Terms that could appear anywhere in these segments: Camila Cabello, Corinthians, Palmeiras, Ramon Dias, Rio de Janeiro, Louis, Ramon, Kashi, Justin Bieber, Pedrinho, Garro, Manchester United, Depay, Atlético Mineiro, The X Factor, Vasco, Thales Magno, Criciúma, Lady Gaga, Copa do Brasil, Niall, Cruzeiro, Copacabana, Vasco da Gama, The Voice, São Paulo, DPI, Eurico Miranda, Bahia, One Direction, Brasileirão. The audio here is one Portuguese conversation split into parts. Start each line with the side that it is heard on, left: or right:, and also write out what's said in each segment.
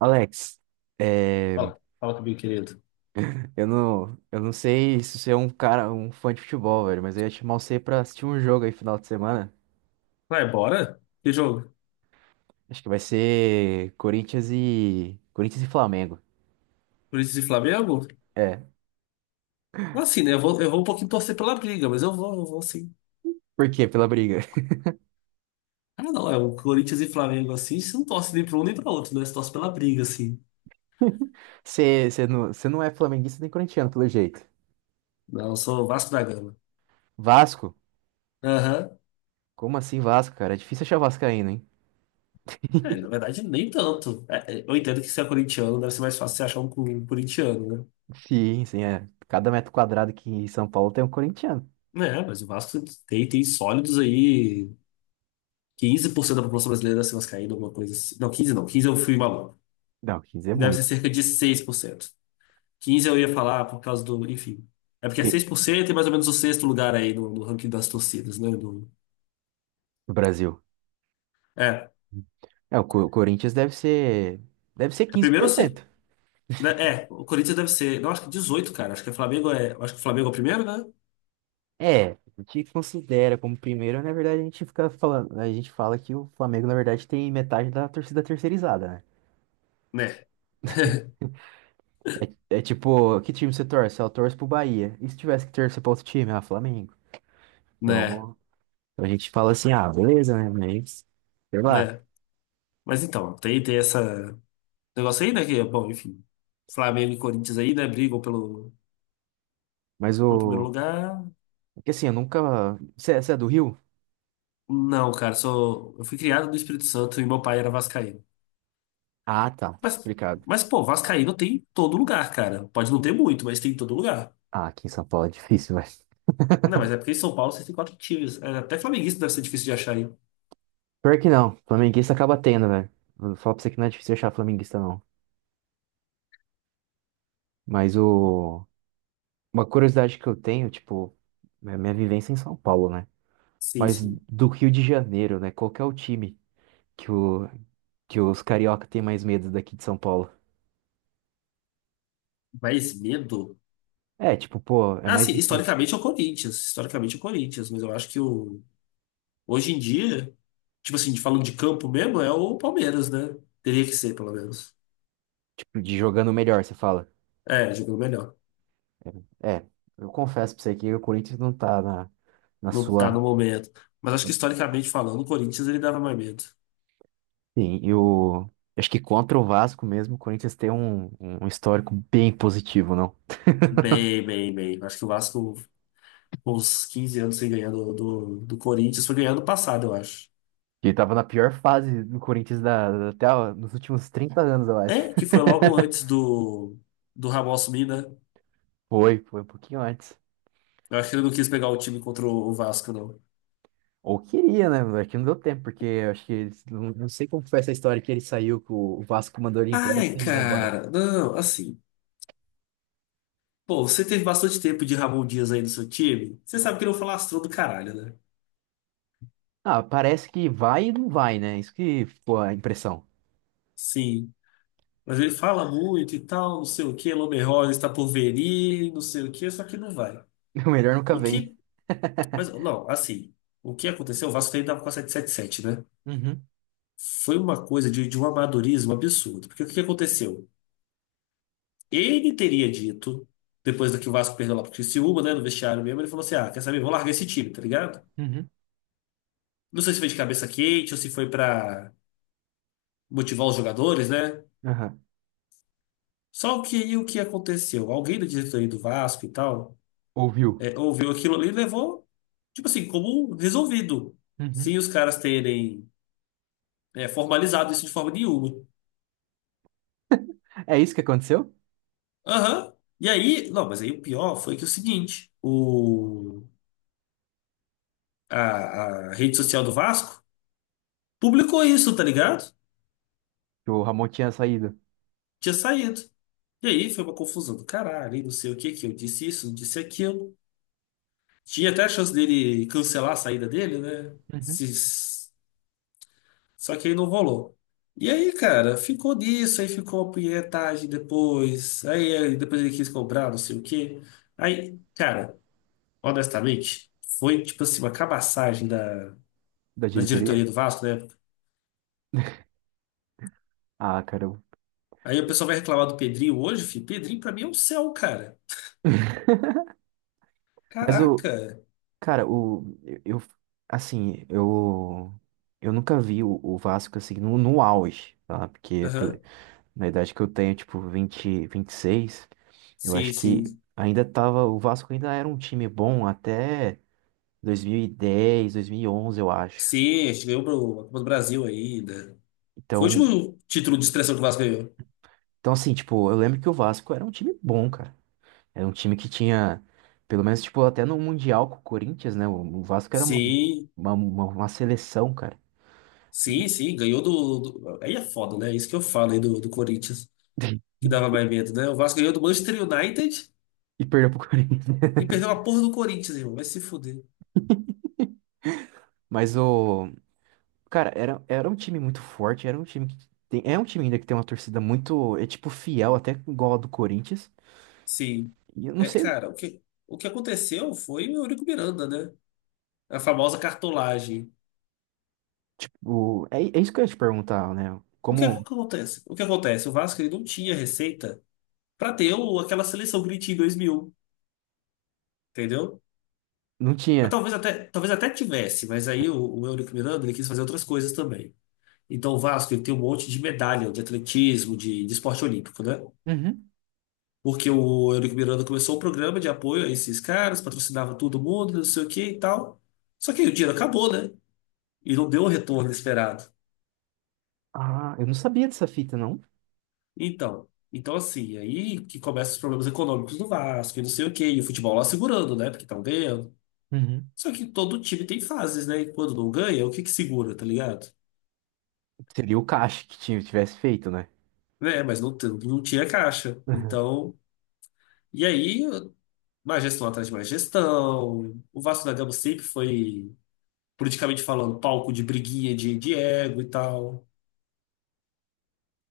right: Alex, é,
left: Fala, fala comigo, querido.
right: eu não sei se você é um fã de futebol, velho, mas eu ia te chamar você pra assistir um jogo aí final de semana.
left: Vai, bora? Que jogo?
right: Acho que vai ser Corinthians e Flamengo.
left: Corinthians e Flamengo?
right: É,
left: Assim, né? Eu vou um pouquinho torcer pela briga, mas eu vou sim.
right: por quê? Pela briga.
left: Ah, não, é o Corinthians e Flamengo assim, você não torce nem pra um nem pra outro, né? Você torce pela briga, assim.
right: Você não é flamenguista nem corintiano, pelo jeito.
left: Não, eu sou o Vasco da Gama.
right: Vasco?
left: Aham.
right: Como assim Vasco, cara? É difícil achar vascaíno, hein?
left: É, na verdade, nem tanto. É, eu entendo que se é corintiano, deve ser mais fácil você achar um corintiano,
right: Sim, sim, é. Cada metro quadrado aqui em São Paulo tem um corintiano.
left: né? É, mas o Vasco tem sólidos aí. 15% da população brasileira deve ser vascaína, alguma coisa assim. Não, 15 não, 15 eu fui maluco.
right: Não, 15 é
left: Deve ser
right: muito.
left: cerca de 6%. 15 eu ia falar por causa do. Enfim. É porque é
right: E,
left: 6% e mais ou menos o sexto lugar aí no ranking das torcidas, né? Do,
right: no Brasil.
left: é.
right: É, Corinthians deve ser
left: É
right: quinze
left: primeiro
right: por
left: ou se.
right: cento.
left: Né, é, o Corinthians deve ser. Não, acho que 18, cara. Acho que o Flamengo é. Acho que o Flamengo é o primeiro, né?
right: É, a gente considera como primeiro, na verdade a gente fica falando, a gente fala que o Flamengo, na verdade, tem metade da torcida terceirizada, né?
left: Né.
right: É, é tipo, que time você torce? Ah, eu torço pro Bahia. E se tivesse que torcer pra outro time? Ah, Flamengo.
left: Né.
right: Então, então a gente fala assim, ah, beleza, né? Mas, sei lá.
left: Né. Mas então, tem essa negócio aí, né? Que, bom, enfim. Flamengo e Corinthians aí, né? Brigam pelo,
right: Mas
left: pelo primeiro
right: o.
left: lugar.
right: É que assim, eu nunca. Você é do Rio?
left: Não, cara, sou. Eu fui criado no Espírito Santo e meu pai era vascaíno.
right: Ah, tá.
left: Mas,
right: Explicado.
left: mas pô, vascaíno tem em todo lugar, cara. Pode não ter muito, mas tem em todo lugar.
right: Ah, aqui em São Paulo é difícil, velho.
left: Não, mas é porque em São Paulo você tem quatro times. É, até flamenguista deve ser difícil de achar, hein?
right: Pior que não. Flamenguista acaba tendo, velho. Vou falar pra você que não é difícil achar flamenguista, não. Mas o. Uma curiosidade que eu tenho, tipo, é a minha vivência em São Paulo, né?
left: Sim,
right: Mas
left: sim.
right: do Rio de Janeiro, né? Qual que é o time que, o, que os carioca têm mais medo daqui de São Paulo?
left: Mas medo?
right: É, tipo, pô, é
left: Ah,
right: mais
left: sim,
right: difícil.
left: historicamente é o Corinthians. Historicamente é o Corinthians, mas eu acho que o. Hoje em dia, tipo assim, falando de campo mesmo, é o Palmeiras, né? Teria que ser, pelo menos.
right: Tipo, de jogando melhor, você fala.
left: É, jogando melhor.
right: É, eu confesso pra você que o Corinthians não tá na, na
left: Não tá
right: sua.
left: no momento. Mas acho que historicamente falando, o Corinthians ele dava mais medo.
right: Sim, e o. Acho que contra o Vasco mesmo, o Corinthians tem um histórico bem positivo, não?
left: Bem, bem, bem. Acho que o Vasco, com uns 15 anos sem ganhar do Corinthians, foi ganhar ano passado, eu acho.
right: Ele tava na pior fase do Corinthians até ó, nos últimos 30 anos, eu acho.
left: É, que foi logo antes do Ramon assumir, né?
right: Foi um pouquinho antes.
left: Eu acho que ele não quis pegar o time contra o Vasco, não.
right: Ou queria, né? É que não deu tempo, porque eu acho que eles, não sei como foi essa história que ele saiu, que o Vasco mandou ele embora
left: Ai,
right: sem mandar embora.
left: cara, não, assim. Pô, você teve bastante tempo de Ramon Dias aí no seu time. Você sabe que ele é um falastrão do caralho, né?
right: Ah, parece que vai e não vai, né? Isso que ficou a impressão.
left: Sim. Mas ele fala muito e tal, não sei o quê. Lomer Rosa está por venir, não sei o quê, só que não vai.
right: O melhor nunca
left: O
right: vem.
left: que. Mas, não, assim. O que aconteceu? O Vasco ainda estava com a sete, né?
right: Uhum,
left: Foi uma coisa de um amadorismo absurdo. Porque o que aconteceu? Ele teria dito, depois do que o Vasco perdeu lá pro Criciúma, né, no vestiário mesmo, ele falou assim: ah, quer saber, vou largar esse time, tá ligado?
right: uhum,
left: Não sei se foi de cabeça quente ou se foi pra motivar os jogadores, né?
right: aham.
left: Só que aí o que aconteceu? Alguém da diretoria do Vasco e tal
right: Ouviu?
left: ouviu aquilo ali e levou, tipo assim, como resolvido,
right: Uhum.
left: sem os caras terem formalizado isso de forma nenhuma.
right: É isso que aconteceu?
left: Aham. E aí, não, mas aí o pior foi que é o seguinte: o, a rede social do Vasco publicou isso, tá ligado?
right: Que o Ramon tinha saído?
left: Tinha saído. E aí foi uma confusão do caralho, e não sei o que que eu disse isso, não disse aquilo. Tinha até a chance dele cancelar a saída dele, né?
right: Uhum.
left: Só que aí não rolou. E aí, cara, ficou nisso, aí ficou a punhetagem depois. Aí depois ele quis cobrar, não sei o quê. Aí, cara, honestamente, foi tipo assim, uma cabaçagem da,
right: Da
left: da
right: diretoria?
left: diretoria do Vasco na época.
right: Ah, cara.
left: Aí o pessoal vai reclamar do Pedrinho hoje, filho. Pedrinho pra mim é um céu, cara.
right: Mas o.
left: Caraca.
right: Cara, o. Eu. eu- Assim, eu. Eu nunca vi o Vasco assim no auge, tá? Porque
left: Aham.
right: na idade que eu tenho, tipo, 26, eu
left: Sim,
right: acho que
left: sim.
right: ainda tava, o Vasco ainda era um time bom até dois mil mil e dez, 2011, eu acho.
left: Sim, a gente ganhou a Copa do Brasil ainda. Foi o
right: Então,
left: último título de expressão que o Vasco ganhou.
right: tipo, eu lembro que o Vasco era um time bom, cara. Era um time que tinha, pelo menos, tipo, até no Mundial com o Corinthians, né? O Vasco era
left: Sim,
right: uma seleção, cara.
left: sim,
right: E,
left: sim, ganhou. Aí é foda, né? Isso que eu falo aí do Corinthians, que dava mais medo, né? O Vasco ganhou do Manchester United
right: e perdeu pro Corinthians.
left: e perdeu a porra do Corinthians, irmão. Vai se fuder.
right: Mas o, cara, era um time muito forte, era um time que tem, é um time ainda que tem uma torcida muito, é tipo, fiel, até igual a do Corinthians.
left: Sim.
right: E eu não
left: É,
right: sei,
left: cara, o que aconteceu foi o Eurico Miranda, né? A famosa cartolagem.
right: tipo, é isso que eu ia te perguntar, né?
left: O que
right: Como
left: acontece? O que acontece? O Vasco ele não tinha receita pra ter aquela seleção que ele tinha em 2000, entendeu?
right: não
left: Mas
right: tinha.
left: talvez até tivesse, mas aí o Eurico Miranda ele quis fazer outras coisas também. Então o Vasco ele tem um monte de medalha de atletismo, de esporte olímpico, né?
right: Uhum.
left: Porque o Eurico Miranda começou um programa de apoio a esses caras, patrocinava todo mundo, não sei o que e tal. Só que aí o dinheiro acabou, né? E não deu o retorno esperado.
right: Ah, eu não sabia dessa fita, não.
left: Então assim, aí que começam os problemas econômicos do Vasco e não sei o que E o futebol lá segurando, né? Porque estão ganhando.
right: Uhum.
left: Só que todo time tem fases, né? E quando não ganha, o que que segura, tá ligado?
right: Seria o Kashi que tivesse feito, né?
left: É, mas não, não tinha caixa.
right: Uhum.
left: Então, e aí, mais gestão atrás de mais gestão. O Vasco da Gama sempre foi, politicamente falando, palco de briguinha de ego e tal.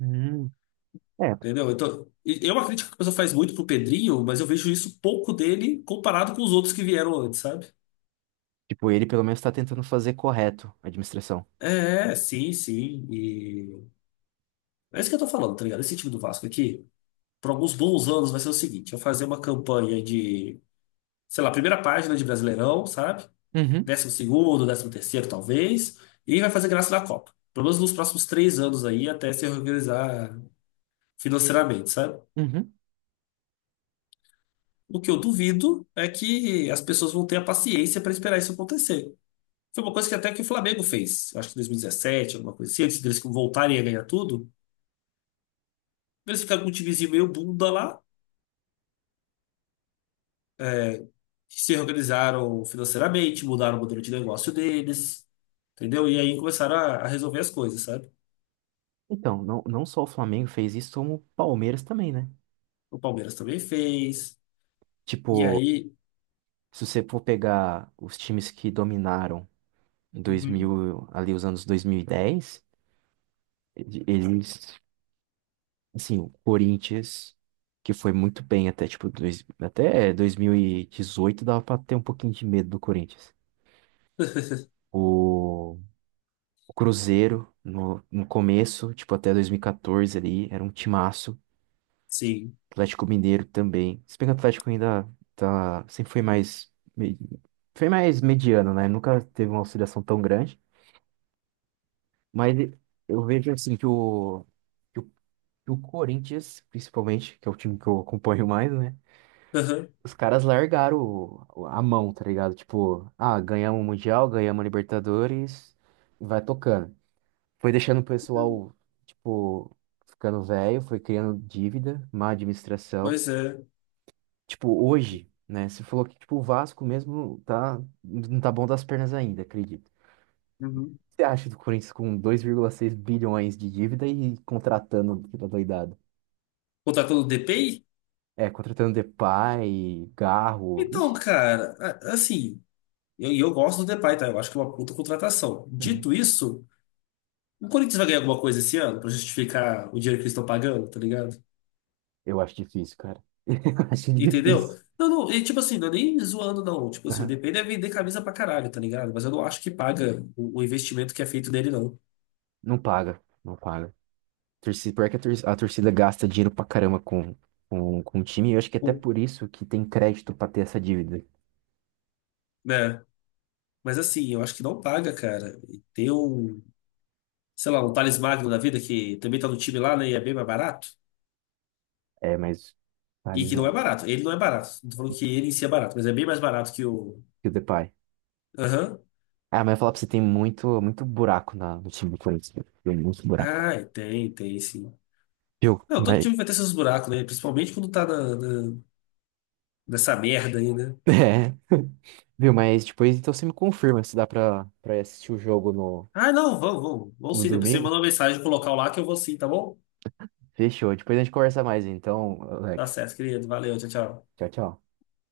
right: Hum. É,
left: Entendeu? Então, é uma crítica que a pessoa faz muito pro Pedrinho, mas eu vejo isso pouco dele comparado com os outros que vieram antes, sabe?
right: tipo, ele pelo menos tá tentando fazer correto a administração.
left: É, sim, sim. E é isso que eu tô falando, tá ligado? Esse time do Vasco aqui, por alguns bons anos, vai ser o seguinte: eu fazer uma campanha de, sei lá, primeira página de Brasileirão, sabe?
right: Uhum.
left: Décimo segundo, décimo terceiro, talvez, e vai fazer graça na Copa. Pelo menos nos próximos 3 anos aí, até se organizar financeiramente, sabe?
right: Uhum.
left: O que eu duvido é que as pessoas vão ter a paciência para esperar isso acontecer. Foi uma coisa que até que o Flamengo fez, acho que em 2017, alguma coisa assim, antes deles voltarem a ganhar tudo, eles ficaram com um timezinho meio bunda lá, que se organizaram financeiramente, mudaram o modelo de negócio deles, entendeu? E aí começaram a resolver as coisas, sabe?
right: Então, não, não só o Flamengo fez isso, como o Palmeiras também, né?
left: O Palmeiras também fez, e
right: Tipo,
left: aí.
right: se você for pegar os times que dominaram em
left: Uhum.
right: 2000, ali os anos 2010, eles assim, o Corinthians, que foi muito bem até, tipo, até 2018 dava pra ter um pouquinho de medo do Corinthians. O, o Cruzeiro, no começo, tipo, até 2014 ali, era um timaço.
left: Sim.
right: Atlético Mineiro também. Se bem que o Atlético ainda tá, sempre foi mais, foi mais mediano, né? Nunca teve uma oscilação tão grande. Mas eu vejo, assim, que o, que o Corinthians, principalmente, que é o time que eu acompanho mais, né?
left: Aham.
right: Os caras largaram a mão, tá ligado? Tipo, ah, ganhamos o Mundial, ganhamos a Libertadores, e vai tocando. Foi deixando o pessoal, tipo, ficando velho, foi criando dívida, má administração.
left: Pois é.
right: Tipo, hoje, né? Você falou que, tipo, o Vasco mesmo tá, não tá bom das pernas ainda, acredito. O
left: Uhum.
right: que você acha do Corinthians com 2,6 bilhões de dívida e contratando aquela doidada?
left: Contratou o DPI?
right: É, contratando Depay, Garro.
left: Então,
right: Ixi,
left: cara, assim, e eu gosto do Depay, tá? Eu acho que é uma puta contratação.
right: uhum.
left: Dito isso, o Corinthians vai ganhar alguma coisa esse ano pra justificar o dinheiro que eles estão pagando, tá ligado?
right: Eu acho difícil, cara. Eu acho
left: Entendeu?
right: difícil.
left: Não, não, e tipo assim, não é nem zoando, não. Tipo assim, o
right: Aham.
left: DPI deve vender camisa pra caralho, tá ligado? Mas eu não acho que paga o investimento que é feito nele, não.
right: Não paga, não paga. Pior que a torcida gasta dinheiro pra caramba com o time, e eu acho que é até
left: O-
right: por isso que tem crédito pra ter essa dívida.
left: né? Mas assim, eu acho que não paga, cara. E tem um, sei lá, um Thales Magno da vida que também tá no time lá, né? E é bem mais barato.
right: É, mas
left: E que não é
right: analisando.
left: barato. Ele não é barato. Não tô falando que ele em si é barato, mas é bem mais barato que o.
right: E o Depay.
left: Aham.
right: Ah, mas eu ia falar pra você, tem muito, muito buraco na, no time do Corinthians. Viu? Tem muito buraco.
left: Ah, tem sim.
right: Viu?
left: Não, todo
right: Mas.
left: time vai ter seus buracos, né? Principalmente quando tá nessa merda aí, né?
right: É, viu? Mas depois então você me confirma se dá pra, pra assistir o jogo
left: Ah, não, vamos, vamos. Vamos
right: no
left: sim. Depois você
right: domingo.
left: manda uma mensagem pro local lá que eu vou sim, tá bom?
right: Fechou. Depois a gente conversa mais, então,
left: Tá
right: Alex.
left: certo, querido. Valeu, tchau, tchau.
right: Tchau, tchau.